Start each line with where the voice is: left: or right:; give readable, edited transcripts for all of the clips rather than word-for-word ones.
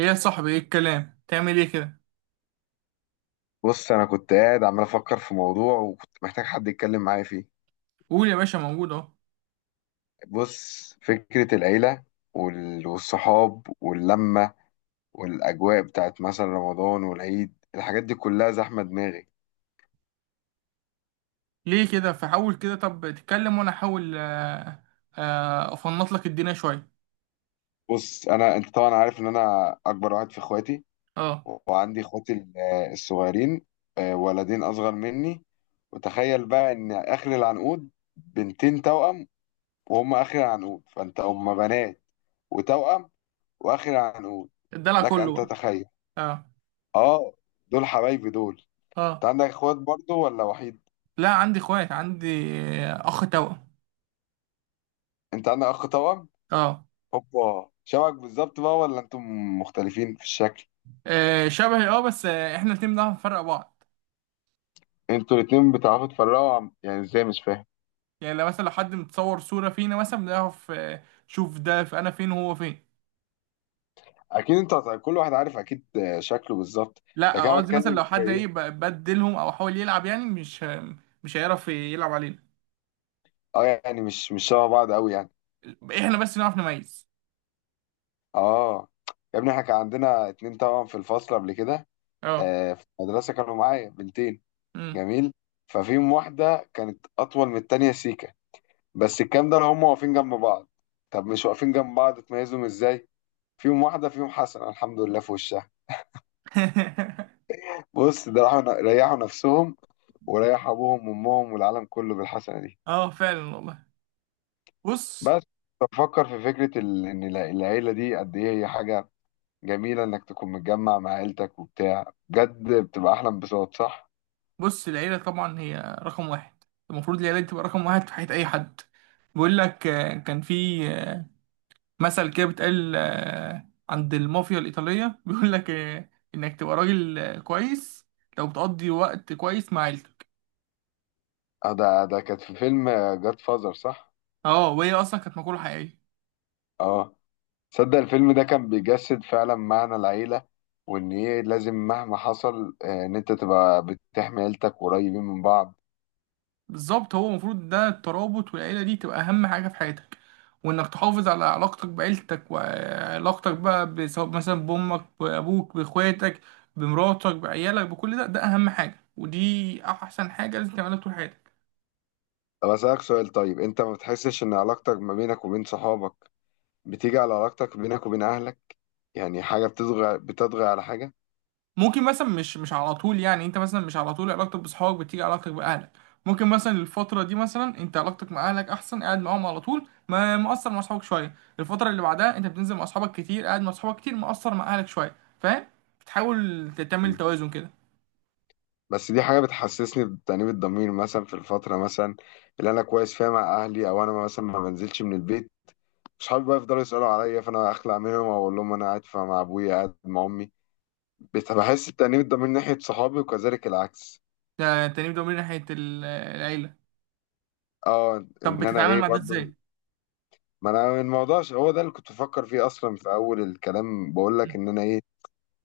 right: ايه يا صاحبي، ايه الكلام؟ تعمل ايه كده؟
left: بص، انا كنت قاعد عمال افكر في موضوع، وكنت محتاج حد يتكلم معايا فيه.
right: قول يا باشا، موجود اهو.
left: بص، فكرة العيلة والصحاب واللمة، والاجواء بتاعت مثلا رمضان والعيد، الحاجات دي كلها زحمة دماغي.
right: ليه كده؟ فحاول كده، طب تتكلم وانا احاول. افنط لك الدنيا شويه.
left: بص، انا انت طبعا عارف ان انا اكبر واحد في اخواتي،
right: اه،
left: وعندي اخواتي الصغيرين. ولدين اصغر مني. وتخيل بقى ان اخر العنقود بنتين توأم، وهم اخر العنقود، فانت هم بنات وتوأم واخر العنقود.
right: الدلع
left: لك
right: كله
left: ان
right: بقى.
left: تتخيل.
right: اه.
left: اه، دول حبايبي دول. انت
right: اه،
left: عندك اخوات برضو ولا وحيد؟
right: لا عندي اخوات، عندي اخ توأم.
left: انت عندك اخ توأم؟
right: اه.
left: هوبا، شبك بالظبط بقى ولا انتم مختلفين في الشكل؟
right: شبهي، اه، بس احنا الاتنين بنعرف نفرق بعض.
left: انتوا الاتنين بتعرفوا تفرقوا يعني ازاي، مش فاهم.
right: يعني لو مثلا لو حد متصور صوره فينا مثلا بنعرف، شوف ده، في انا فين وهو فين.
left: اكيد انت كل واحد عارف اكيد شكله بالظبط.
right: لا،
left: لكن انا
right: قصدي مثلا
left: بتكلم
right: لو
left: في
right: حد ايه،
left: ايه؟
right: بدلهم او حاول يلعب، يعني مش هيعرف يلعب علينا.
left: اه، يعني مش شبه بعض قوي يعني.
right: احنا بس نعرف نميز.
left: اه، يا ابني احنا كان عندنا اتنين توأم في الفصل قبل كده.
right: اه.
left: في المدرسة كانوا معايا بنتين.
right: امم.
left: جميل. ففيهم واحدة كانت أطول من التانية، سيكا. بس الكلام ده لو هم واقفين جنب بعض. طب مش واقفين جنب بعض، تميزهم ازاي؟ فيهم واحده، فيهم حسن الحمد لله في وشها. بص، ده راحوا ريحوا نفسهم، وريحوا ابوهم وامهم والعالم كله بالحسنه دي.
right: اه فعلا والله. بص.
left: بس بفكر في فكره ان العيله دي قد ايه هي حاجه جميله، انك تكون متجمع مع عيلتك وبتاع، بجد بتبقى احلى انبساط، صح؟
right: بص، العيلة طبعا هي رقم واحد. المفروض العيلة دي تبقى رقم واحد في حياة أي حد. بيقول لك، آه، كان في آه، مثل كده بيتقال عند المافيا الإيطالية، بيقول لك إنك تبقى راجل كويس لو بتقضي وقت كويس مع عيلتك.
left: ده كانت في فيلم جاد فازر، صح؟
right: اه، وهي أصلا كانت مقولة حقيقية.
left: اه، تصدق الفيلم ده كان بيجسد فعلا معنى العيلة، وإن إيه لازم مهما حصل إن أنت تبقى بتحمي عيلتك، قريبين من بعض.
right: بالظبط، هو المفروض ده الترابط، والعيلة دي تبقى أهم حاجة في حياتك، وانك تحافظ على علاقتك بعيلتك، وعلاقتك بقى بسواء مثلا بامك، بابوك، باخواتك، بمراتك، بعيالك، بكل ده. ده اهم حاجه، ودي احسن حاجه لازم تعملها طول حياتك.
left: طب أسألك سؤال، طيب أنت ما بتحسش إن علاقتك ما بينك وبين صحابك بتيجي على علاقتك بينك وبين أهلك؟ يعني حاجة بتضغى على حاجة.
right: ممكن مثلا، مش على طول، يعني انت مثلا مش على طول علاقتك باصحابك بتيجي علاقتك باهلك. ممكن مثلا الفتره دي مثلا انت علاقتك مع اهلك احسن، قاعد معاهم على طول، ما مقصر مع اصحابك شويه. الفتره اللي بعدها انت بتنزل مع اصحابك كتير، قاعد مع اصحابك كتير، مقصر مع اهلك شويه، فاهم؟ بتحاول تعمل
left: مم.
right: توازن كده.
left: بس دي حاجة بتحسسني بتأنيب الضمير، مثلا في الفترة مثلا اللي أنا كويس فيها مع أهلي، أو أنا مثلا ما بنزلش من البيت. صحابي بقى يفضلوا يسألوا عليا، فأنا أخلع منهم وأقول لهم أنا قاعد مع أبويا، قاعد مع أمي. بحس التأنيب ده من ناحية صحابي، وكذلك العكس.
right: ده تاني، ده من ناحيه العيله.
left: اه،
right: طب
left: ان انا
right: بتتعامل
left: ايه
right: مع ده
left: برضو.
right: ازاي؟
left: ما انا الموضوع هو ده اللي كنت بفكر فيه اصلا، في اول الكلام بقول لك
right: مم.
left: ان انا ايه.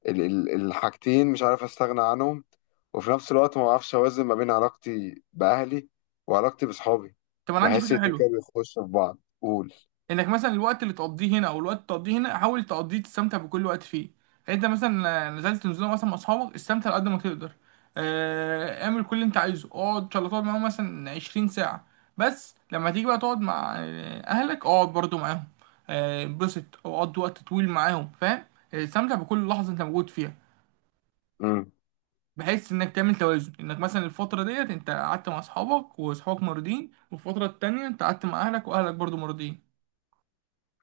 left: الحاجتين مش عارف استغنى عنهم. وفي نفس الوقت ما بعرفش اوازن ما بين علاقتي باهلي وعلاقتي بصحابي.
right: طب انا عندي
left: بحس
right: فكره
left: الاتنين كده
right: حلوه،
left: بيخشوا في بعض. قول.
right: انك مثلا الوقت اللي تقضيه هنا او الوقت اللي تقضيه هنا، حاول تقضيه، تستمتع بكل وقت فيه. يعني انت مثلا نزلت نزوله مثلا مع اصحابك، استمتع على قد ما تقدر، اعمل كل اللي انت عايزه، اقعد ان شاء الله تقعد معاهم مثلا 20 ساعه. بس لما تيجي بقى تقعد مع اهلك، اقعد برضو معاهم، انبسط او قضي وقت طويل معاهم، فاهم؟ استمتع بكل لحظه انت موجود فيها.
left: امم.
right: بحيث انك تعمل توازن، انك مثلا الفتره ديت انت قعدت مع اصحابك واصحابك مرضين، والفتره التانية انت قعدت مع اهلك واهلك برضو مرضين.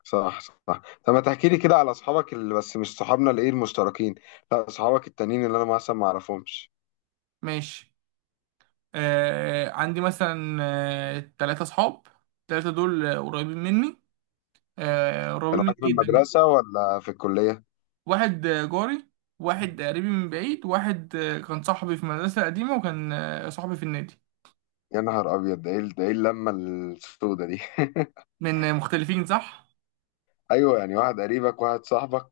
left: صح، صح. طب ما تحكي لي كده على اصحابك، اللي بس مش صحابنا، اللي ايه المشتركين. لا اصحابك التانيين اللي انا مثلا ما اعرفهمش.
right: ماشي. عندي مثلا تلاتة اصحاب. التلاتة دول قريبين مني، آه قريبين
left: كانوا
right: مني
left: معاك في
right: جدا بقى.
left: المدرسة ولا في الكلية؟
right: واحد جاري، واحد قريبي من بعيد، واحد كان صاحبي في مدرسة قديمة، وكان صاحبي في النادي.
left: يا نهار ابيض، ده ايه اللمه السودة دي؟
right: من مختلفين، صح.
left: ايوه، يعني واحد قريبك، واحد صاحبك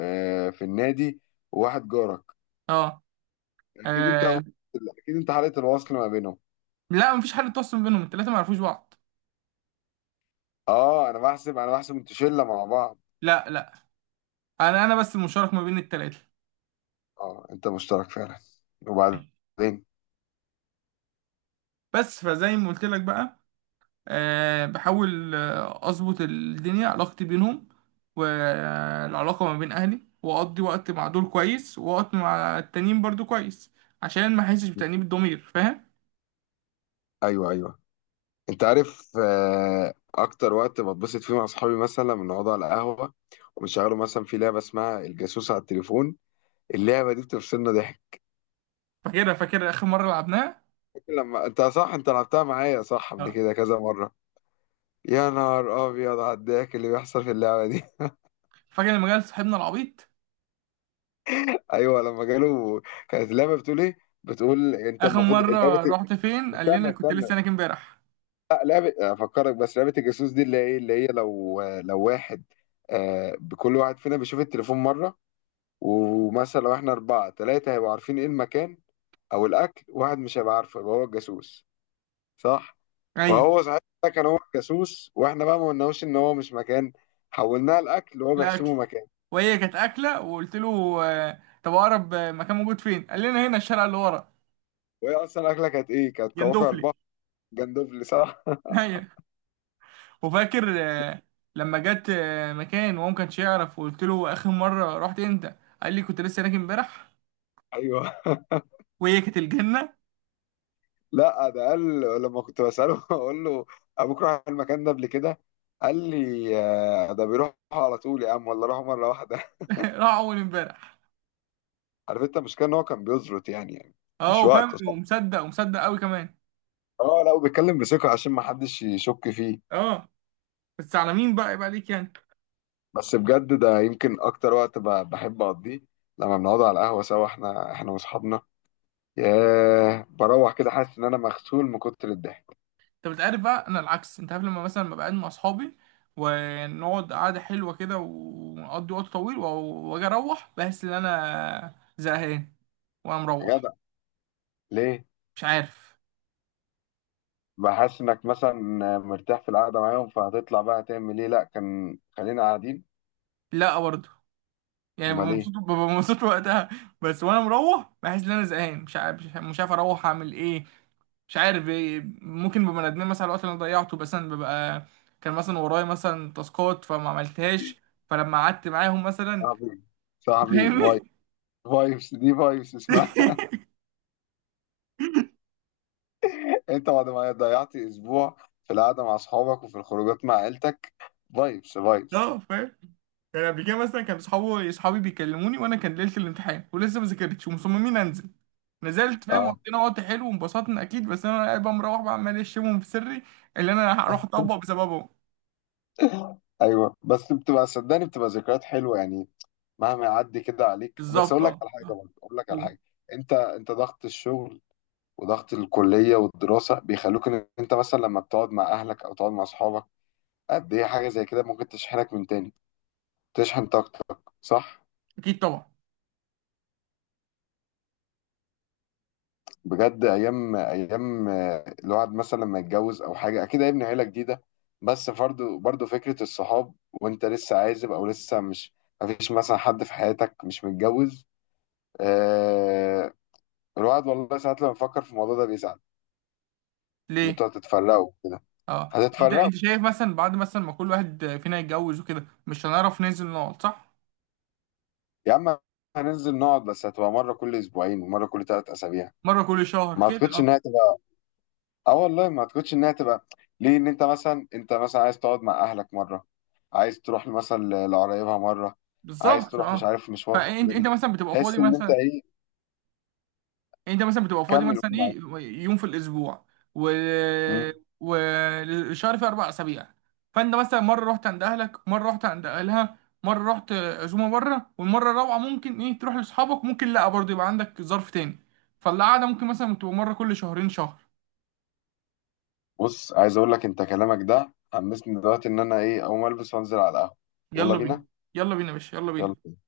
left: في النادي، وواحد جارك.
right: اه.
left: اكيد انت
right: آه،
left: اكيد انت حاله الوصل ما بينهم؟
right: لا مفيش حد تواصل بينهم، التلاتة معرفوش بعض.
left: اه، انا بحسب انتوا شله مع بعض.
right: لا، لا. انا بس المشترك ما بين التلاتة.
left: اه، انت مشترك فعلا. وبعدين؟
right: بس فزي ما قلت لك بقى، بحاول اظبط الدنيا علاقتي بينهم، والعلاقه ما بين اهلي، واقضي وقت مع دول كويس ووقت مع التانيين برضو كويس، عشان ما احسش بتأنيب الضمير، فاهم؟
left: ايوه، ايوه. انت عارف اكتر وقت بتبسط فيه مع اصحابي مثلا لما نقعد على القهوه، ونشغلوا مثلا في لعبه اسمها الجاسوس على التليفون. اللعبه دي بتفصلنا ضحك.
right: فاكرها، فاكر اخر مره لعبناها.
left: لما انت، صح، انت لعبتها معايا، صح، قبل
right: اه.
left: كده كذا مره. يا نهار ابيض على الضحك اللي بيحصل في اللعبه دي.
right: فاكر لما جالس صاحبنا العبيط،
left: ايوه، لما جاله. كانت اللعبه بتقول ايه؟ بتقول انت
right: اخر
left: المفروض
right: مره
left: لعبه.
right: رحت فين؟ قال لنا
left: استنى،
right: كنت
left: استنى.
right: لسه هناك امبارح.
left: لا، لعبه افكرك بس، لعبه الجاسوس دي، اللي هي لو واحد، كل واحد فينا بيشوف التليفون مره، ومثلا لو احنا اربعه، ثلاثه هيبقوا عارفين ايه المكان او الاكل، واحد مش هيبقى عارفه، يبقى هو الجاسوس. صح.
right: ايوه،
left: فهو صحيح ده كان هو الجاسوس، واحنا بقى ما قلناهوش ان هو مش مكان، حولناها الاكل وهو بيحسبه
right: الاكل،
left: مكان.
right: وهي كانت اكله وقلت له، طب اقرب مكان موجود فين؟ قال لنا هنا الشارع اللي ورا.
left: وهي اصلا الاكله كانت ايه؟ كانت
right: جندوفلي.
left: كواكب. جندوفلي، صح.
right: وفاكر لما جت مكان وهو ما كانش يعرف، وقلت له اخر مره رحت امتى؟ قال لي كنت لسه هناك امبارح.
left: ايوه.
right: وهي كانت الجنه.
left: لا، ده قال لما كنت بساله اقول له ابوك راح المكان ده قبل كده، قال لي ده بيروح على طول يا عم، ولا راح مره واحده.
right: راح اول امبارح.
left: عارف انت المشكله، ان هو كان بيزرط يعني
right: اه،
left: مش وقته،
right: وفاهم
left: صح.
right: ومصدق ومصدق قوي كمان.
left: اه، لا، وبيتكلم بثقه عشان ما حدش يشك فيه.
right: اه، بس على مين بقى؟ يبقى عليك يعني.
left: بس بجد ده يمكن اكتر وقت بحب اقضيه، لما بنقعد على القهوه سوا، احنا واصحابنا. ياه، بروح كده حاسس ان انا مغسول من كتر الضحك.
right: انت بتعرف بقى، انا العكس، انت عارف، لما مثلا ببقى قاعد مع اصحابي، ونقعد قعده حلوه كده ونقضي وقت طويل واجي اروح بحس ان انا زهقان وانا
left: يا
right: مروح.
left: جدع، ليه؟
right: مش عارف.
left: بحس انك مثلا مرتاح في القعده معاهم، فهتطلع بقى هتعمل ايه؟ لا كان خلينا قاعدين.
right: لا برضه، يعني
left: امال
right: ببقى
left: ايه؟
right: مبسوط، ببقى مبسوط وقتها. بس وانا مروح بحس ان انا زهقان، مش عارف، مش عارف اروح اعمل ايه، مش عارف إيه. ممكن ببقى ندمان مثلا على الوقت اللي انا ضيعته، بس انا ببقى كان مثلا ورايا مثلا تاسكات فما عملتهاش، فلما قعدت معاهم مثلا،
left: صاحبي، صاحبي فايبس.
right: فاهمني.
left: فايبس دي، فايبس اسمها. انت بعد ما ضيعت اسبوع في القعده مع اصحابك وفي الخروجات مع عيلتك، فايبس فايبس.
right: اه فاهم. يعني قبل كده مثلا كان صحابي، صحابي بيكلموني وانا كان ليله الامتحان ولسه ما ذاكرتش ومصممين انزل، نزلت فاهم،
left: اه.
right: وقضينا وقت حلو وانبسطنا اكيد، بس انا قاعد بقى مروح بقى عمال اشتمهم في سري، اللي انا هروح اطبق بسببهم.
left: ايوه، بس بتبقى، صدقني، بتبقى ذكريات حلوه يعني، مهما يعدي كده عليك. بس
right: بالظبط
left: اقول لك
right: اه،
left: على حاجه، برضه اقول لك على
right: قول.
left: حاجه. انت ضغط الشغل وضغط الكليه والدراسه بيخلوك ان انت مثلا لما بتقعد مع اهلك او تقعد مع اصحابك، قد ايه حاجه زي كده ممكن تشحنك من تاني، تشحن طاقتك، صح.
right: اكيد طبعا.
left: بجد ايام، ايام الواحد مثلا لما يتجوز او حاجه اكيد هيبني عيله جديده، بس برضه برضه فكره الصحاب وانت لسه عازب او لسه مش، مفيش مثلا حد في حياتك مش متجوز. آه. الواحد والله ساعات لما بيفكر في الموضوع ده بيزعل، ان
right: ليه؟
left: انتوا هتتفرقوا كده.
right: اه، انت
left: هتتفرقوا.
right: انت شايف مثلا بعد مثلا ما كل واحد فينا يتجوز وكده مش هنعرف ننزل نقعد، صح؟
left: يا عم، هننزل نقعد بس هتبقى مره كل اسبوعين ومره كل 3 اسابيع.
right: مره كل شهر
left: ما
right: كده،
left: اعتقدش
right: اه،
left: انها. اه والله، ما تكونش انها تبقى. ليه، ان انت مثلا عايز تقعد مع اهلك مره، عايز تروح مثلا لقرايبها مره، عايز
right: بالظبط
left: تروح مش
right: اه.
left: عارف مشوار
right: فانت
left: فلاني،
right: مثلا بتبقى فاضي
left: تحس ان انت
right: مثلا،
left: ايه.
right: يعني انت مثلا بتبقى فاضي
left: كمل قول
right: مثلا
left: معايا.
right: ايه، يوم في الاسبوع. و
left: مم.
right: والشهر فيه 4 اسابيع، فانت مثلا مره رحت عند اهلك، مره رحت عند اهلها، مره رحت عزومه بره، والمره الرابعه ممكن ايه تروح لاصحابك، ممكن لا برضه يبقى عندك ظرف تاني، فالقعده ممكن مثلا بتبقى مره كل شهرين شهر.
left: بص، عايز اقول لك انت كلامك ده حمسني دلوقتي ان انا ايه، اقوم البس وانزل على القهوه. يلا
right: يلا بينا.
left: بينا.
right: يلا بينا يا باشا، يلا بينا.
left: يلا.